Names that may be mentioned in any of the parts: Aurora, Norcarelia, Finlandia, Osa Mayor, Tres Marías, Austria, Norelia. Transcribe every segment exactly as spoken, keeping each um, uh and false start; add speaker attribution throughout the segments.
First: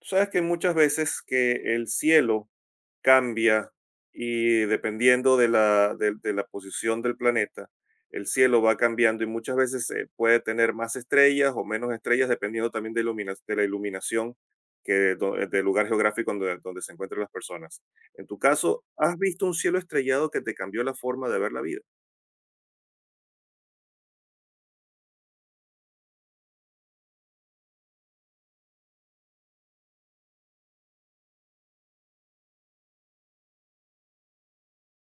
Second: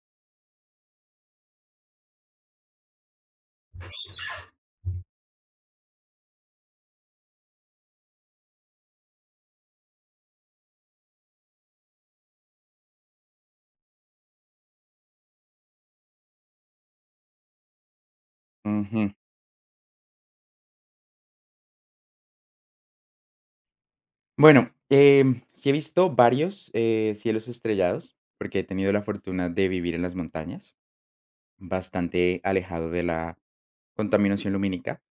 Speaker 1: Tú sabes que muchas veces que el cielo cambia y dependiendo de la, de, de la posición del planeta, el cielo va cambiando y muchas veces eh, puede tener más estrellas o menos estrellas dependiendo también de, ilumina- de la iluminación que do- del lugar geográfico donde, donde se encuentran las personas. En tu caso,
Speaker 2: Ujú.
Speaker 1: ¿has visto un cielo estrellado que te cambió la forma de ver la vida?
Speaker 2: Bueno, em, sí he visto varios, eh, cielos estrellados, porque he tenido la fortuna de vivir en las montañas, bastante alejado de la contaminación lumínica.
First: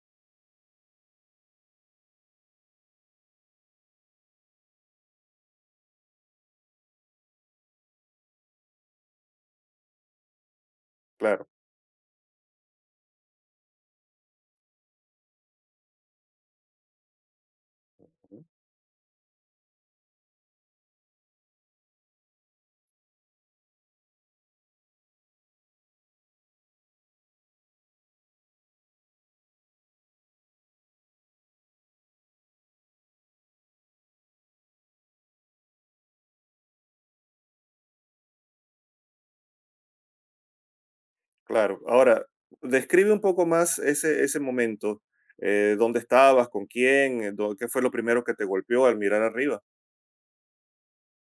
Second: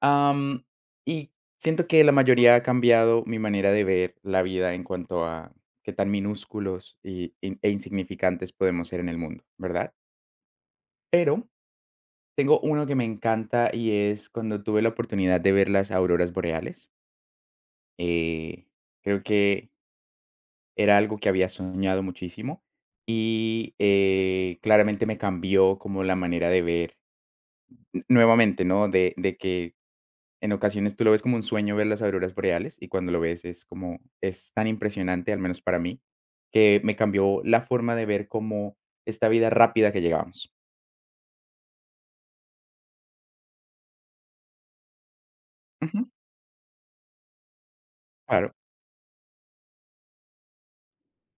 Speaker 2: Am, y siento que la mayoría ha cambiado mi manera de ver la vida en cuanto a qué tan minúsculos y- y- e insignificantes podemos ser en el mundo, ¿verdad?
Speaker 1: Claro.
Speaker 2: Pero tengo uno que me encanta y es cuando tuve la oportunidad de ver las auroras boreales. Eh, creo que Era algo que había soñado muchísimo y, eh, claramente me cambió como la manera de ver n nuevamente, ¿no? De de que en ocasiones tú lo ves como un sueño ver las auroras boreales, y cuando lo ves es como es tan impresionante, al menos para mí, que me cambió la forma de ver como esta vida rápida que llevábamos.
Speaker 1: Claro. Ahora, describe un poco más ese, ese momento. eh, Dónde
Speaker 2: Ujú,
Speaker 1: estabas? ¿Con quién? eh, dó- ¿Qué fue lo primero que te
Speaker 2: claro.
Speaker 1: golpeó al mirar arriba?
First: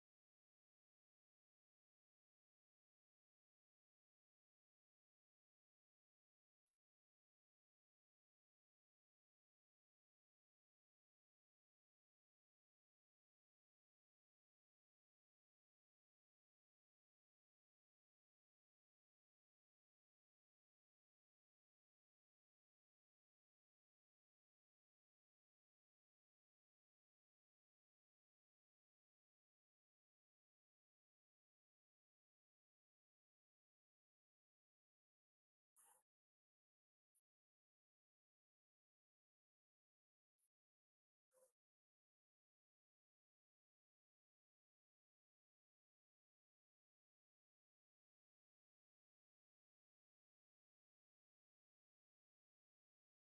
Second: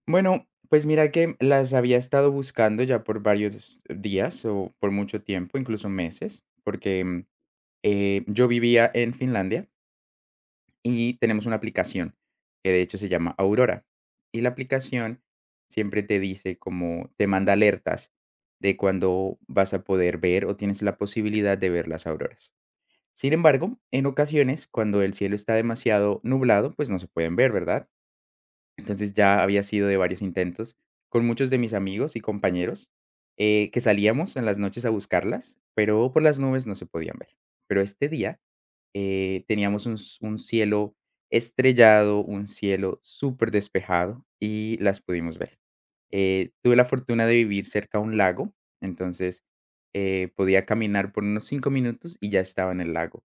Speaker 2: Bueno, pues mira que las había estado buscando ya por varios días o por mucho tiempo, incluso meses, porque, mm, eh, yo vivía en Finlandia. Y tenemos una aplicación, que de hecho se llama Aurora. Y la aplicación siempre te dice como te manda alertas de cuando vas a poder ver o tienes la posibilidad de ver las auroras. Sin embargo, en ocasiones, cuando el cielo está demasiado nublado, pues no se pueden ver, ¿verdad? Entonces ya había sido de varios intentos con muchos de mis amigos y compañeros, eh, que salíamos en las noches a buscarlas, pero por las nubes no se podían ver. Pero este día, eh, teníamos un, s- un cielo estrellado, un cielo súper despejado y las pudimos ver. Eh, tuve la fortuna de vivir cerca a un lago, entonces eh, podía caminar por unos cinco minutos y ya estaba en el lago.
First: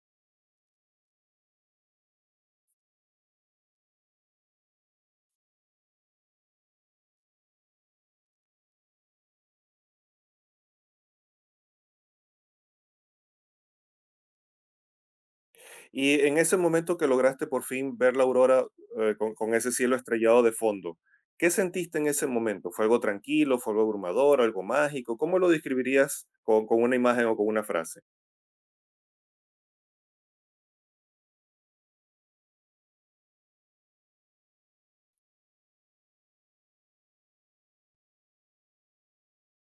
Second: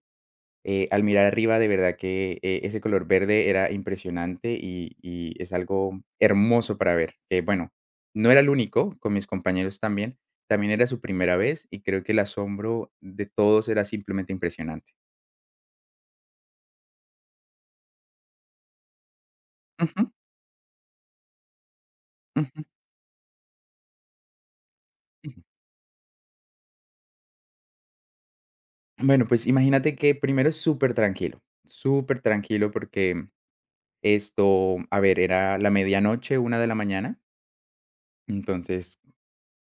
Speaker 2: Eh, al mirar arriba, de verdad que eh, ese color verde era impresionante y, y es algo hermoso para ver. Eh, bueno, no era el único, con mis compañeros también. También era su primera vez y creo que el asombro de todos era simplemente impresionante.
Speaker 1: Y en ese momento que lograste por fin ver la aurora eh, con, con ese cielo
Speaker 2: Ujú,
Speaker 1: estrellado de fondo, ¿qué sentiste en ese
Speaker 2: ujú.
Speaker 1: momento? ¿Fue algo tranquilo? ¿Fue algo abrumador? ¿Algo mágico? ¿Cómo lo describirías con, con una imagen o con una frase?
Speaker 2: Bueno, pues imagínate que primero es súper tranquilo, súper tranquilo porque esto, a ver, era la medianoche, una de la mañana, entonces,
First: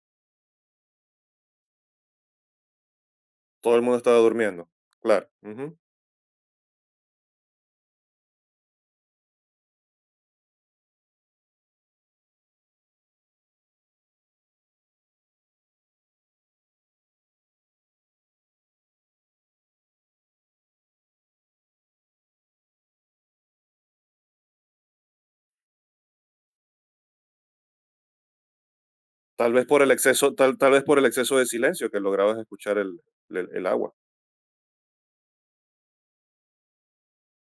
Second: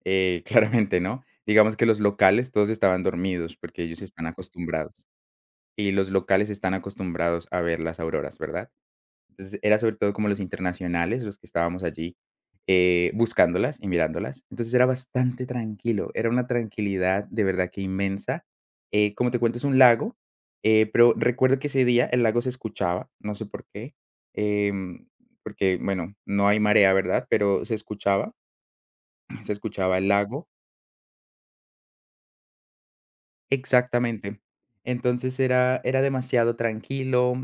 Speaker 2: eh, claramente, ¿no? Digamos que los locales todos estaban dormidos
Speaker 1: Todo el
Speaker 2: porque
Speaker 1: mundo
Speaker 2: ellos
Speaker 1: estaba
Speaker 2: están
Speaker 1: durmiendo.
Speaker 2: acostumbrados,
Speaker 1: Claro. Ujú.
Speaker 2: y los locales están acostumbrados a ver las auroras, ¿verdad? Entonces, era sobre todo como los internacionales, los que estábamos allí, eh, buscándolas y mirándolas. Entonces, era bastante tranquilo, era una tranquilidad de verdad que inmensa. Eh, como te cuento, es un lago, eh, pero recuerdo que ese día el lago se escuchaba, no sé por qué, em, porque, bueno, no hay marea, ¿verdad? Pero se escuchaba,
Speaker 1: Tal
Speaker 2: se
Speaker 1: vez por el
Speaker 2: escuchaba el
Speaker 1: exceso,
Speaker 2: lago.
Speaker 1: tal, tal vez por el exceso de silencio que lograbas escuchar el el- el agua.
Speaker 2: Exactamente. Entonces, era, era demasiado tranquilo.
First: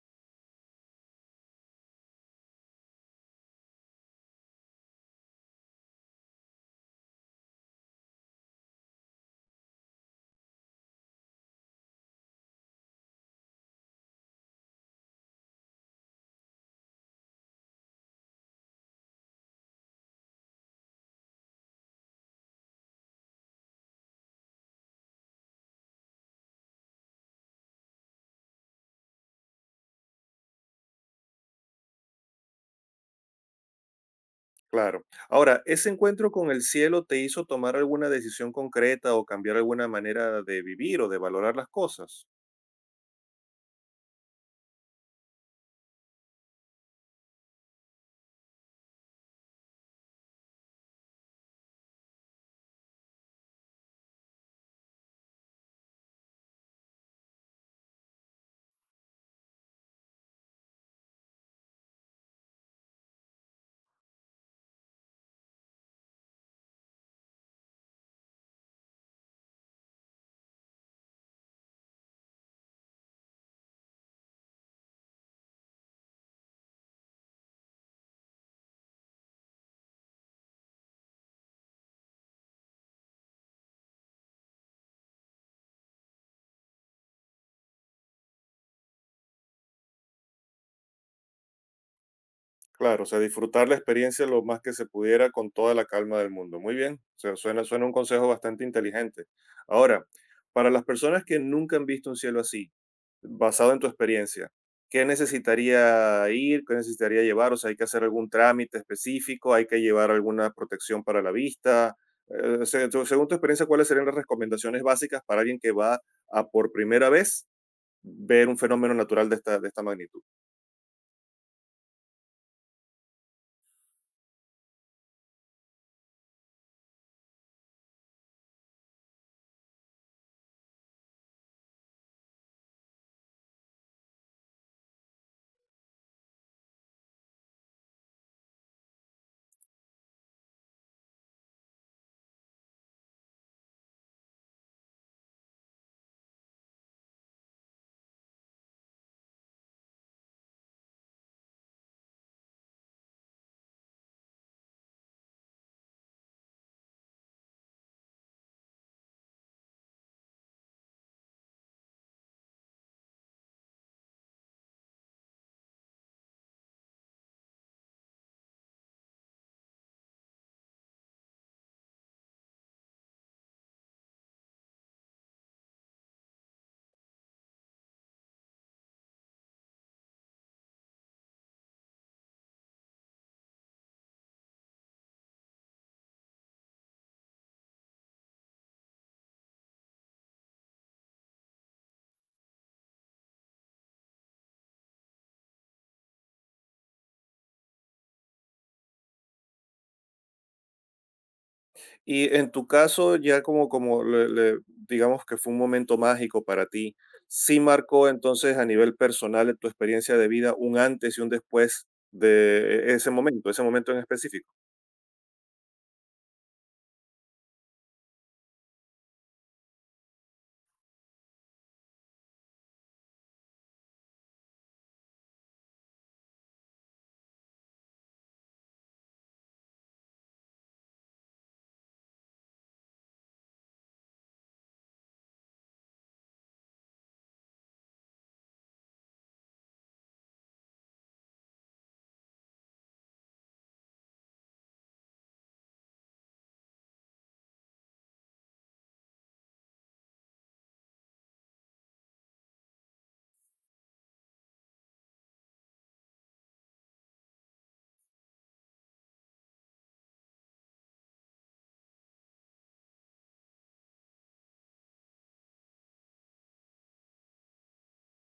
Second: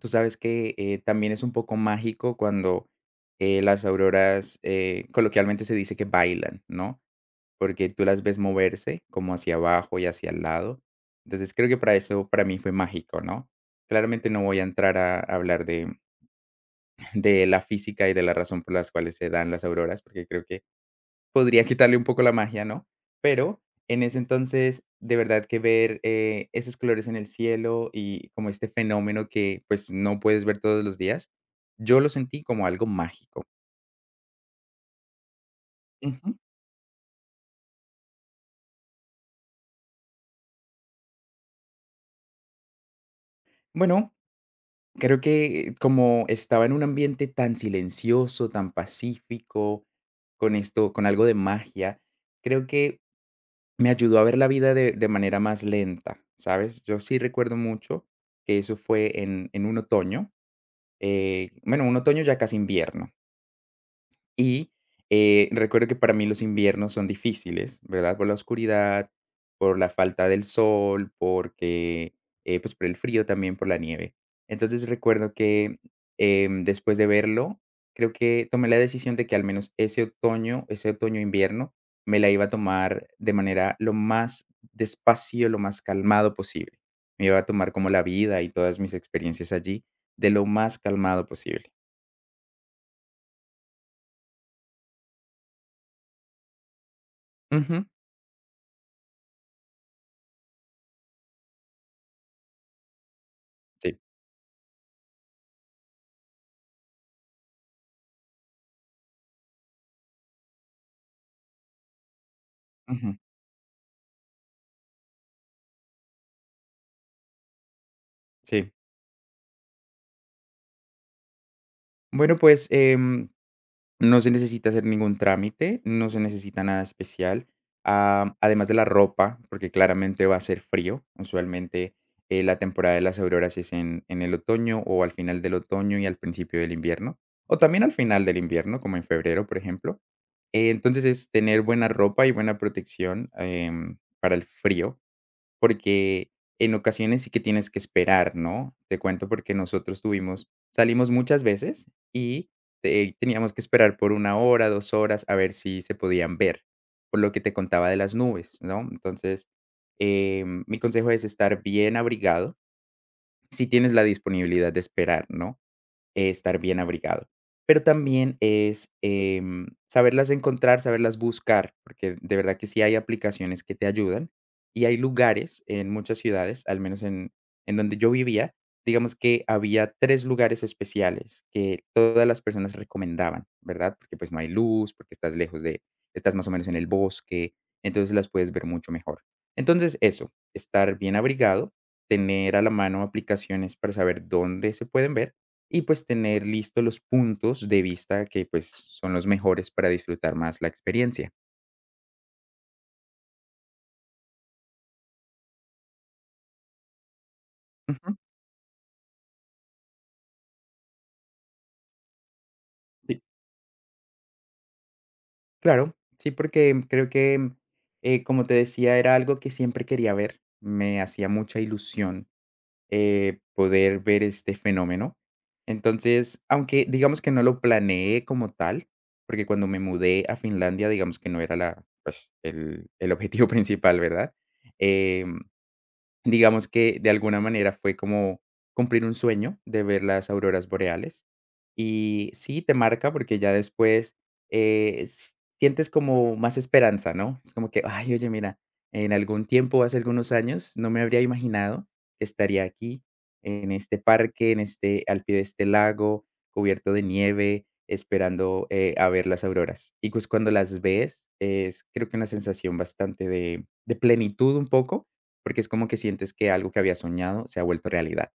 Speaker 2: Tú sabes que eh, también es un poco mágico cuando eh, las auroras, eh, coloquialmente se dice que bailan, ¿no? Porque tú las ves moverse como hacia abajo y hacia el lado. Entonces creo que para eso, para mí fue mágico, ¿no? Claramente no voy a entrar a hablar de, de la física y de la razón por las cuales se dan las auroras, porque creo que podría quitarle un poco la magia, ¿no? Pero en ese entonces, de verdad que ver, eh, esos colores en el cielo y como este fenómeno que, pues, no puedes ver todos los días, yo lo sentí como algo mágico.
Speaker 1: Claro. Ahora, ¿ese encuentro
Speaker 2: Ujú.
Speaker 1: con el cielo te hizo tomar alguna decisión concreta o cambiar alguna manera de vivir o de valorar las cosas?
Speaker 2: Bueno, creo que como estaba en un ambiente tan silencioso, tan pacífico, con esto, con algo de magia, creo que me ayudó a ver la vida de de manera más lenta, ¿sabes? Yo sí recuerdo mucho que eso fue en en un otoño. Eh, bueno, un otoño ya casi invierno. Y, eh, recuerdo que para mí los inviernos son difíciles, ¿verdad? Por la oscuridad, por la falta del sol, porque, eh, pues, por el frío también, por la nieve. Entonces, recuerdo que, em, después de verlo, creo que tomé la decisión de que al menos ese otoño ese otoño-invierno me la iba a tomar de manera lo más despacio, lo más calmado posible. Me iba a tomar como la vida y todas mis experiencias allí de lo más calmado posible.
Speaker 1: Claro, o sea, disfrutar la experiencia lo más que se pudiera con toda la calma del mundo. Muy bien, o sea, suena, suena
Speaker 2: Ujú.
Speaker 1: un consejo bastante inteligente. Ahora, para las personas que nunca han visto un cielo así, basado en tu
Speaker 2: Sí.
Speaker 1: experiencia, ¿qué necesitaría ir? ¿Qué necesitaría llevar? O sea, ¿hay que hacer algún trámite específico? ¿Hay que llevar alguna protección para la vista? Eh, o sea, tú-
Speaker 2: Ujú.
Speaker 1: según tu experiencia, ¿cuáles serían las recomendaciones básicas para alguien que va a por primera vez ver un
Speaker 2: Sí.
Speaker 1: fenómeno natural de esta, de esta magnitud?
Speaker 2: Bueno, pues, em, no se necesita hacer ningún trámite, no se necesita nada especial, am, además de la ropa, porque claramente va a ser frío. Usualmente, eh, la temporada de las auroras es en en el otoño o al final del otoño y al principio del invierno, o también al final del invierno, como en febrero, por ejemplo. Eh, Entonces, es tener buena ropa y buena protección, em, para el frío. Porque en ocasiones sí que tienes que esperar, ¿no? Te cuento porque nosotros tuvimos salimos muchas veces y, eh, teníamos que esperar por una hora, dos horas a ver si se podían ver, por lo que te contaba de las nubes, ¿no? Entonces, em, mi consejo es estar bien abrigado, si tienes la disponibilidad de esperar, ¿no? eh, Estar bien abrigado. Pero también es, em, saberlas encontrar, saberlas buscar, porque de verdad que sí hay aplicaciones que te ayudan y hay lugares en muchas ciudades, al menos en en donde yo vivía, digamos que había tres lugares especiales que todas las personas recomendaban, ¿verdad? Porque, pues, no hay luz, porque estás lejos de estás más o menos en el bosque, entonces las puedes ver mucho mejor. Entonces eso, estar bien abrigado, tener a la mano aplicaciones para saber dónde se pueden ver, y pues tener listos los puntos de vista que pues son los mejores para disfrutar más la experiencia.
Speaker 1: Y en tu caso, ya como, como le- le- digamos que fue un momento mágico para ti, ¿sí marcó
Speaker 2: Ujú.
Speaker 1: entonces a nivel personal en tu experiencia de vida un antes y un después de ese
Speaker 2: Sí.
Speaker 1: momento, ese momento en específico?
Speaker 2: Claro, sí, porque creo que, eh, como te decía, era algo que siempre quería ver. Me hacía mucha ilusión, eh, poder ver este fenómeno. Entonces, aunque digamos que no lo planeé como tal, porque cuando me mudé a Finlandia, digamos que no era la, pues, el, el objetivo principal, ¿verdad? Em, Digamos que de alguna manera fue como cumplir un sueño de ver las auroras boreales. Y sí, te marca porque ya después eh, s- sientes como más esperanza, ¿no? Es como que, ay, oye, mira, en algún tiempo, hace algunos años, no me habría imaginado que estaría aquí, en este parque, en este, al pie de este lago, cubierto de nieve, esperando, eh, a ver las auroras. Y pues cuando las ves, es creo que una sensación bastante de, de plenitud un poco porque es como que sientes que algo que había soñado se ha vuelto realidad.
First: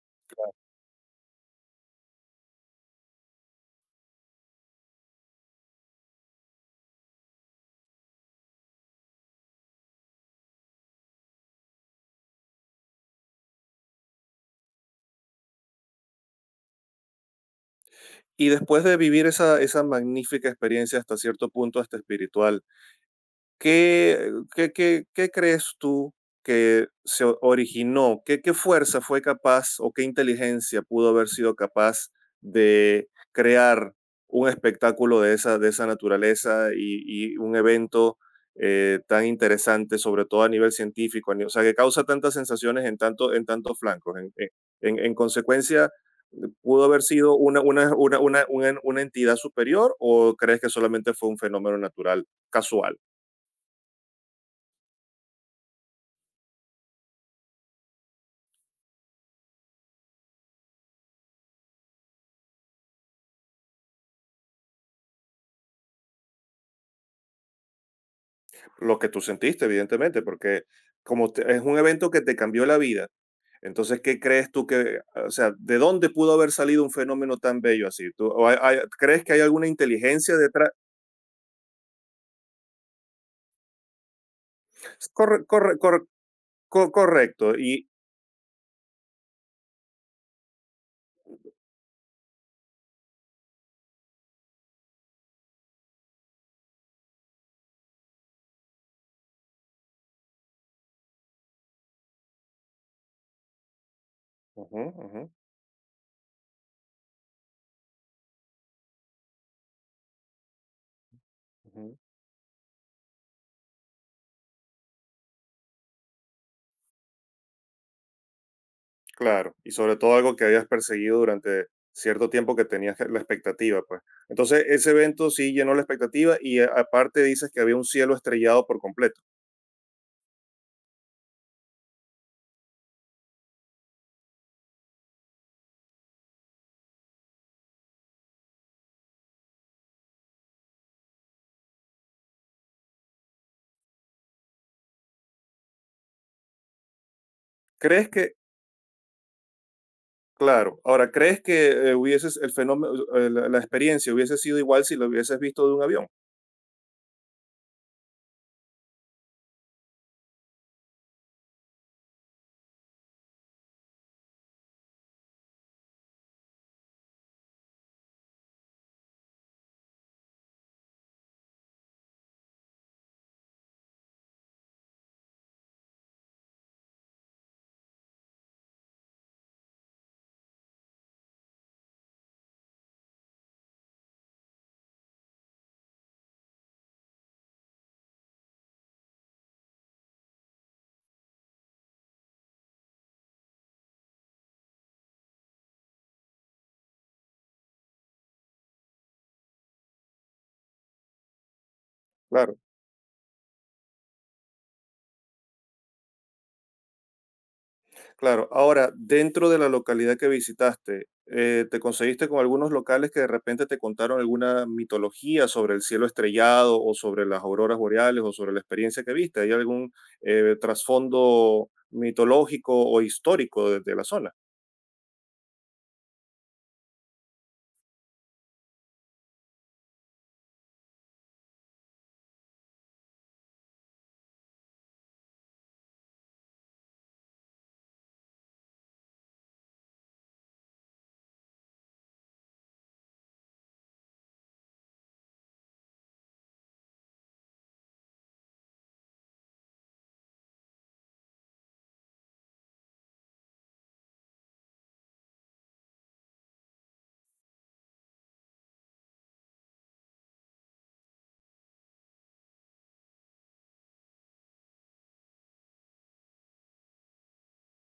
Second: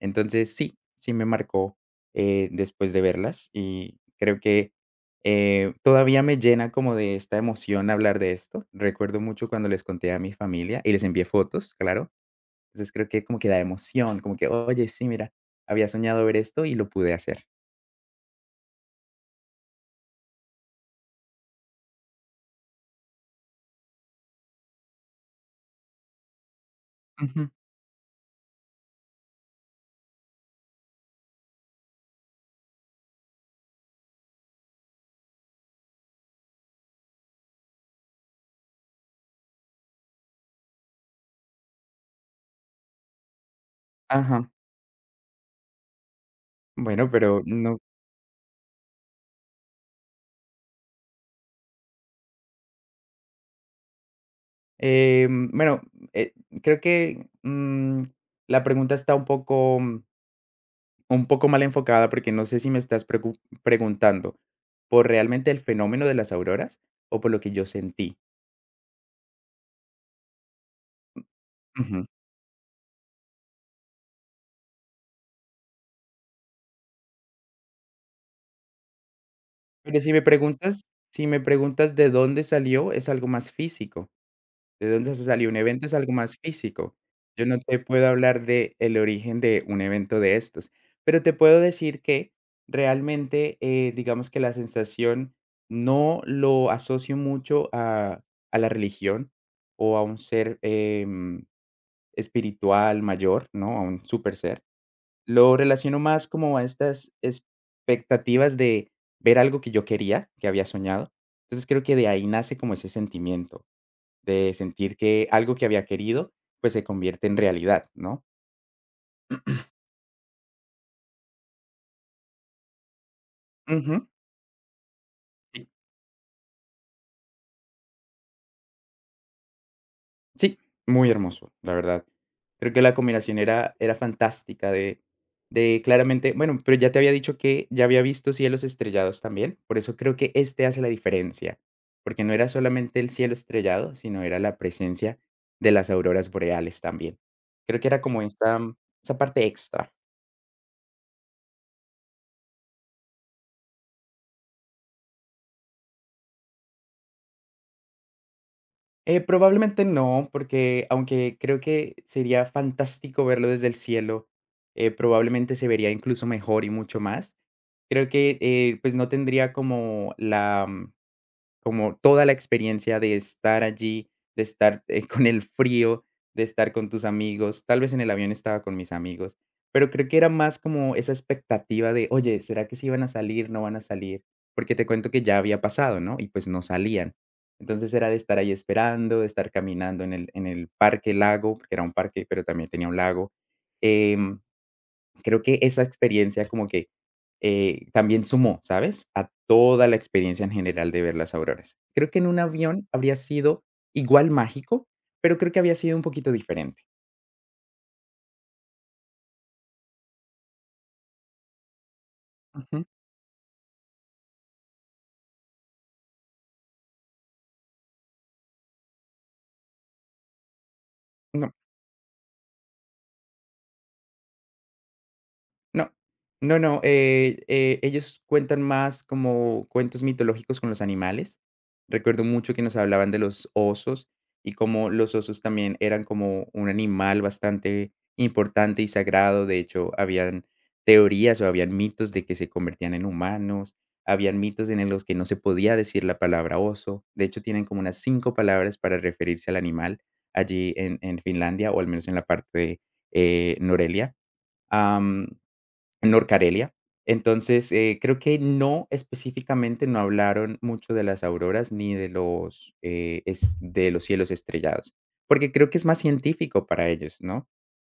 Speaker 2: Entonces, sí, sí me marcó, eh, después de verlas y creo que, eh, todavía me llena como de esta emoción hablar de esto. Recuerdo mucho cuando les conté a mi familia y les envié fotos, claro. Entonces, creo que como que da emoción, como que: "Oye, sí, mira, había soñado ver esto y lo pude hacer".
Speaker 1: Y después de vivir esa, esa magnífica experiencia hasta cierto punto, hasta espiritual, ¿Qué qué qué qué crees tú que se o-
Speaker 2: Ujú.
Speaker 1: originó? ¿Qué qué fuerza fue capaz o qué inteligencia pudo haber sido capaz de crear un espectáculo de esa de esa naturaleza y y un evento, eh, tan interesante, sobre todo a nivel científico? A ni- O sea, que causa tantas sensaciones en tanto en tantos flancos. En
Speaker 2: Ajá.
Speaker 1: en en en consecuencia, ¿pudo haber
Speaker 2: Bueno,
Speaker 1: sido
Speaker 2: pero
Speaker 1: una
Speaker 2: no,
Speaker 1: una una una una una entidad superior o crees que solamente fue un fenómeno natural, casual?
Speaker 2: em, bueno, eh, creo que, mm, la pregunta está un poco Un poco mal enfocada, porque no sé si me estás precu preguntando, ¿por realmente el fenómeno de las auroras o por lo que yo sentí?
Speaker 1: Lo que tú sentiste, evidentemente, porque como te- es un
Speaker 2: Ujú.
Speaker 1: evento que te cambió la vida, entonces, ¿qué crees tú que, o sea, de dónde pudo haber salido un fenómeno tan bello así? ¿Tú, o hay- hay- ¿Crees que hay alguna
Speaker 2: Pero si me
Speaker 1: inteligencia detrás?
Speaker 2: preguntas si me preguntas de dónde salió, es algo más físico, de dónde se
Speaker 1: Corre-
Speaker 2: salió un
Speaker 1: corre-
Speaker 2: evento es
Speaker 1: corre-
Speaker 2: algo más
Speaker 1: co-
Speaker 2: físico.
Speaker 1: Correcto,
Speaker 2: Yo no te
Speaker 1: y...
Speaker 2: puedo hablar de el origen de un evento de estos, pero te puedo decir que realmente, eh, digamos que la sensación no lo asocio mucho a a la religión o a un ser, eh espiritual mayor, ¿no? A un super ser.
Speaker 1: Ujú, ujú,
Speaker 2: Lo relaciono más como a estas expectativas de ver algo que yo quería, que había soñado. Entonces creo
Speaker 1: ujú.
Speaker 2: que de ahí nace como ese sentimiento de sentir que algo que había querido, pues se convierte en realidad, ¿no?
Speaker 1: Claro, y sobre todo algo que habías perseguido durante cierto tiempo que tenías la expectativa, pues.
Speaker 2: Ujú.
Speaker 1: Entonces, ese evento sí llenó la expectativa y eh, aparte dices que había un cielo estrellado por completo.
Speaker 2: Sí, muy hermoso, la verdad. Creo que la combinación era era fantástica de de claramente, bueno, pero ya te había dicho que ya había visto cielos estrellados también, por eso creo que este hace la diferencia, porque no era solamente el cielo estrellado, sino era la presencia de las auroras boreales también. Creo que era
Speaker 1: ¿Crees
Speaker 2: como
Speaker 1: que
Speaker 2: esta esa parte extra.
Speaker 1: claro. Ahora, ¿crees que eh, hubieses el fenómeno, eh, la, la experiencia hubiese sido igual si lo hubieses visto de un avión?
Speaker 2: Eh, probablemente no, porque aunque creo que sería fantástico verlo desde el cielo, eh, probablemente se vería incluso mejor y mucho más. Creo que, eh, pues, no tendría como la, mm, como toda la experiencia de estar allí, de estar, eh, con el frío, de estar con tus amigos. Tal vez en el avión estaba con mis amigos, pero creo que era más como esa expectativa de, oye, ¿será que sí van a salir, no van a salir? Porque te cuento que ya había pasado, ¿no? Y pues no salían. Entonces era de estar ahí esperando, de estar caminando en el en el parque lago, porque era un parque, pero también tenía un lago. Em Creo que esa experiencia como que, eh, también sumó, ¿sabes? A toda la experiencia en general de ver las auroras. Creo que en un
Speaker 1: Claro,
Speaker 2: avión habría sido igual mágico, pero creo que había sido un poquito diferente.
Speaker 1: claro. Ahora, dentro de la localidad que visitaste, eh, ¿te conseguiste con algunos
Speaker 2: Ujú.
Speaker 1: locales que de repente te contaron alguna mitología sobre el cielo estrellado o sobre las auroras boreales o sobre la experiencia que viste? ¿Hay algún eh, trasfondo mitológico o histórico de de la zona?
Speaker 2: No, no, no, eh eh, ellos cuentan más como cuentos mitológicos con los animales. Recuerdo mucho que nos hablaban de los osos y cómo los osos también eran como un animal bastante importante y sagrado. De hecho, habían teorías o habían mitos de que se convertían en humanos, habían mitos en los que no se podía decir la palabra oso. De hecho, tienen como unas cinco palabras para referirse al animal allí en en Finlandia, o al menos en la parte de, eh, Norelia. Norcarelia. Entonces, eh, creo que no, específicamente no hablaron mucho de las auroras ni de los, eh, es de los cielos estrellados, porque creo que es más científico para ellos, ¿no?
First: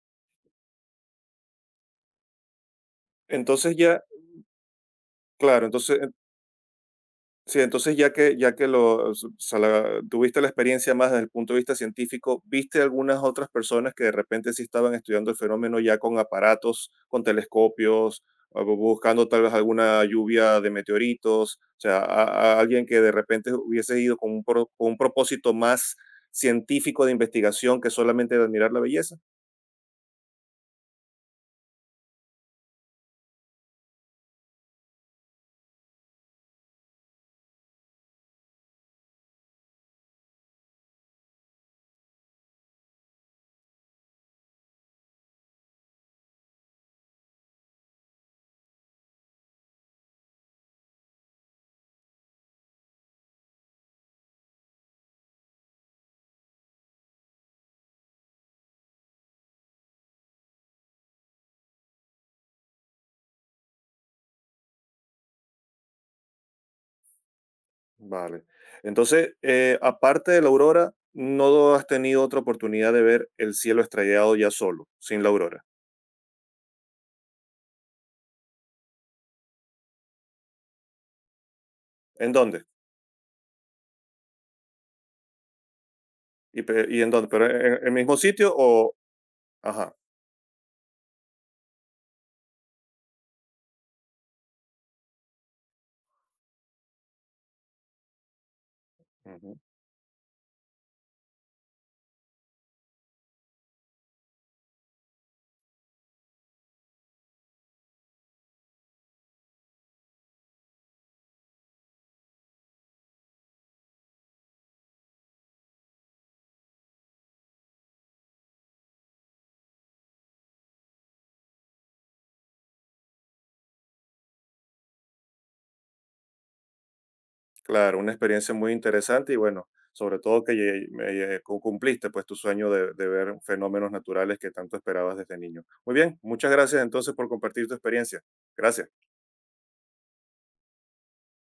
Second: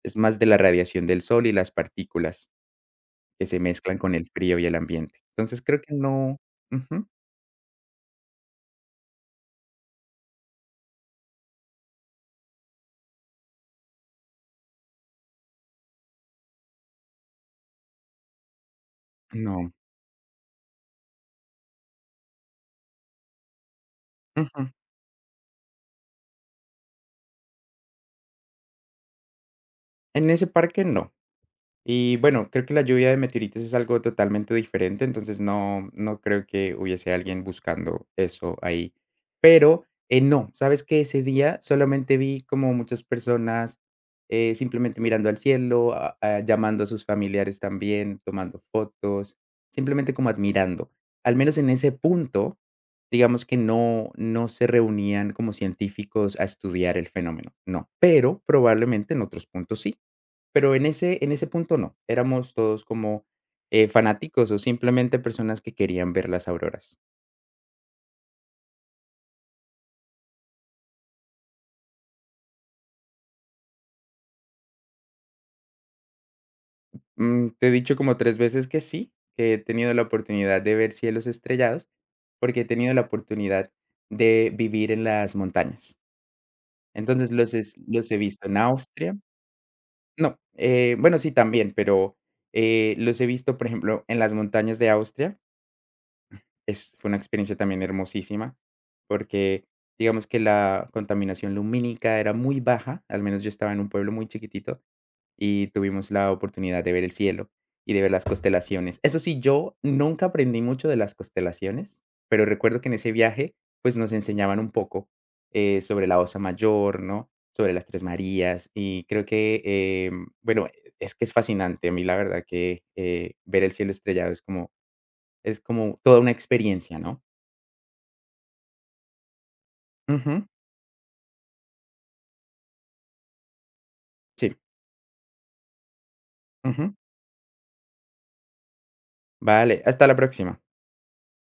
Speaker 2: Es más de la radiación del sol y las partículas que se
Speaker 1: Entonces
Speaker 2: mezclan
Speaker 1: ya,
Speaker 2: con el frío y el ambiente. Entonces,
Speaker 1: claro,
Speaker 2: creo que
Speaker 1: entonces
Speaker 2: no, ujú,
Speaker 1: sí, entonces ya que ya que lo o sea, la tuviste la experiencia más desde el punto de vista científico, ¿viste algunas otras personas que de repente sí estaban estudiando el fenómeno ya con aparatos, con telescopios, o bu buscando tal vez
Speaker 2: no,
Speaker 1: alguna lluvia de meteoritos? O sea, a a alguien que de repente hubiese ido con un
Speaker 2: ujú.
Speaker 1: pro con un propósito más científico de investigación que solamente de admirar la belleza.
Speaker 2: En ese parque no. Y bueno, creo que la lluvia de meteoritos es algo totalmente diferente, entonces no, no creo que hubiese alguien buscando eso ahí. Pero eh, no, sabes que ese día solamente vi como muchas personas, eh, simplemente mirando al cielo, a- a- llamando a sus familiares también, tomando fotos, simplemente como admirando. Al menos en ese punto, digamos que no, no se reunían como científicos a estudiar el fenómeno, no, pero probablemente en otros puntos sí. Pero en ese en ese punto no, éramos todos como, eh, fanáticos o simplemente personas que querían ver las auroras.
Speaker 1: Vale. Entonces, eh, aparte de la aurora, ¿no has tenido otra oportunidad de ver el cielo estrellado ya solo, sin la aurora?
Speaker 2: Mm, te he dicho como tres veces que sí, que he tenido la oportunidad de ver cielos estrellados,
Speaker 1: ¿En
Speaker 2: porque
Speaker 1: dónde?
Speaker 2: he tenido la oportunidad de vivir en las montañas.
Speaker 1: ¿Y, pe- y en dónde?
Speaker 2: Entonces,
Speaker 1: ¿Pero
Speaker 2: los es
Speaker 1: en el
Speaker 2: los
Speaker 1: mismo
Speaker 2: he visto
Speaker 1: sitio
Speaker 2: en
Speaker 1: o...?
Speaker 2: Austria,
Speaker 1: Ajá.
Speaker 2: no, eh, bueno, sí, también, pero, eh, los he visto, por ejemplo, en las montañas de Austria. Es Fue una experiencia también hermosísima,
Speaker 1: Ujú.
Speaker 2: porque digamos que la contaminación lumínica era muy baja, al menos yo estaba en un pueblo muy chiquitito, y tuvimos la oportunidad de ver el cielo y de ver las constelaciones. Eso sí, yo nunca aprendí mucho de las constelaciones, pero recuerdo que en ese viaje, pues, nos enseñaban un poco, eh, sobre la Osa Mayor, ¿no? Sobre las Tres Marías, y creo que, em, bueno, es que es fascinante. A mí la verdad que, eh, ver el cielo estrellado es como es como toda una experiencia, ¿no?
Speaker 1: Claro, una experiencia muy interesante y bueno, sobre
Speaker 2: Ujú,
Speaker 1: todo que lle- me- eh, cu- cumpliste pues tu sueño de, de ver fenómenos naturales que
Speaker 2: sí,
Speaker 1: tanto esperabas desde niño. Muy bien, muchas gracias
Speaker 2: ujú.
Speaker 1: entonces por compartir tu experiencia. Gracias.
Speaker 2: Vale, hasta la próxima.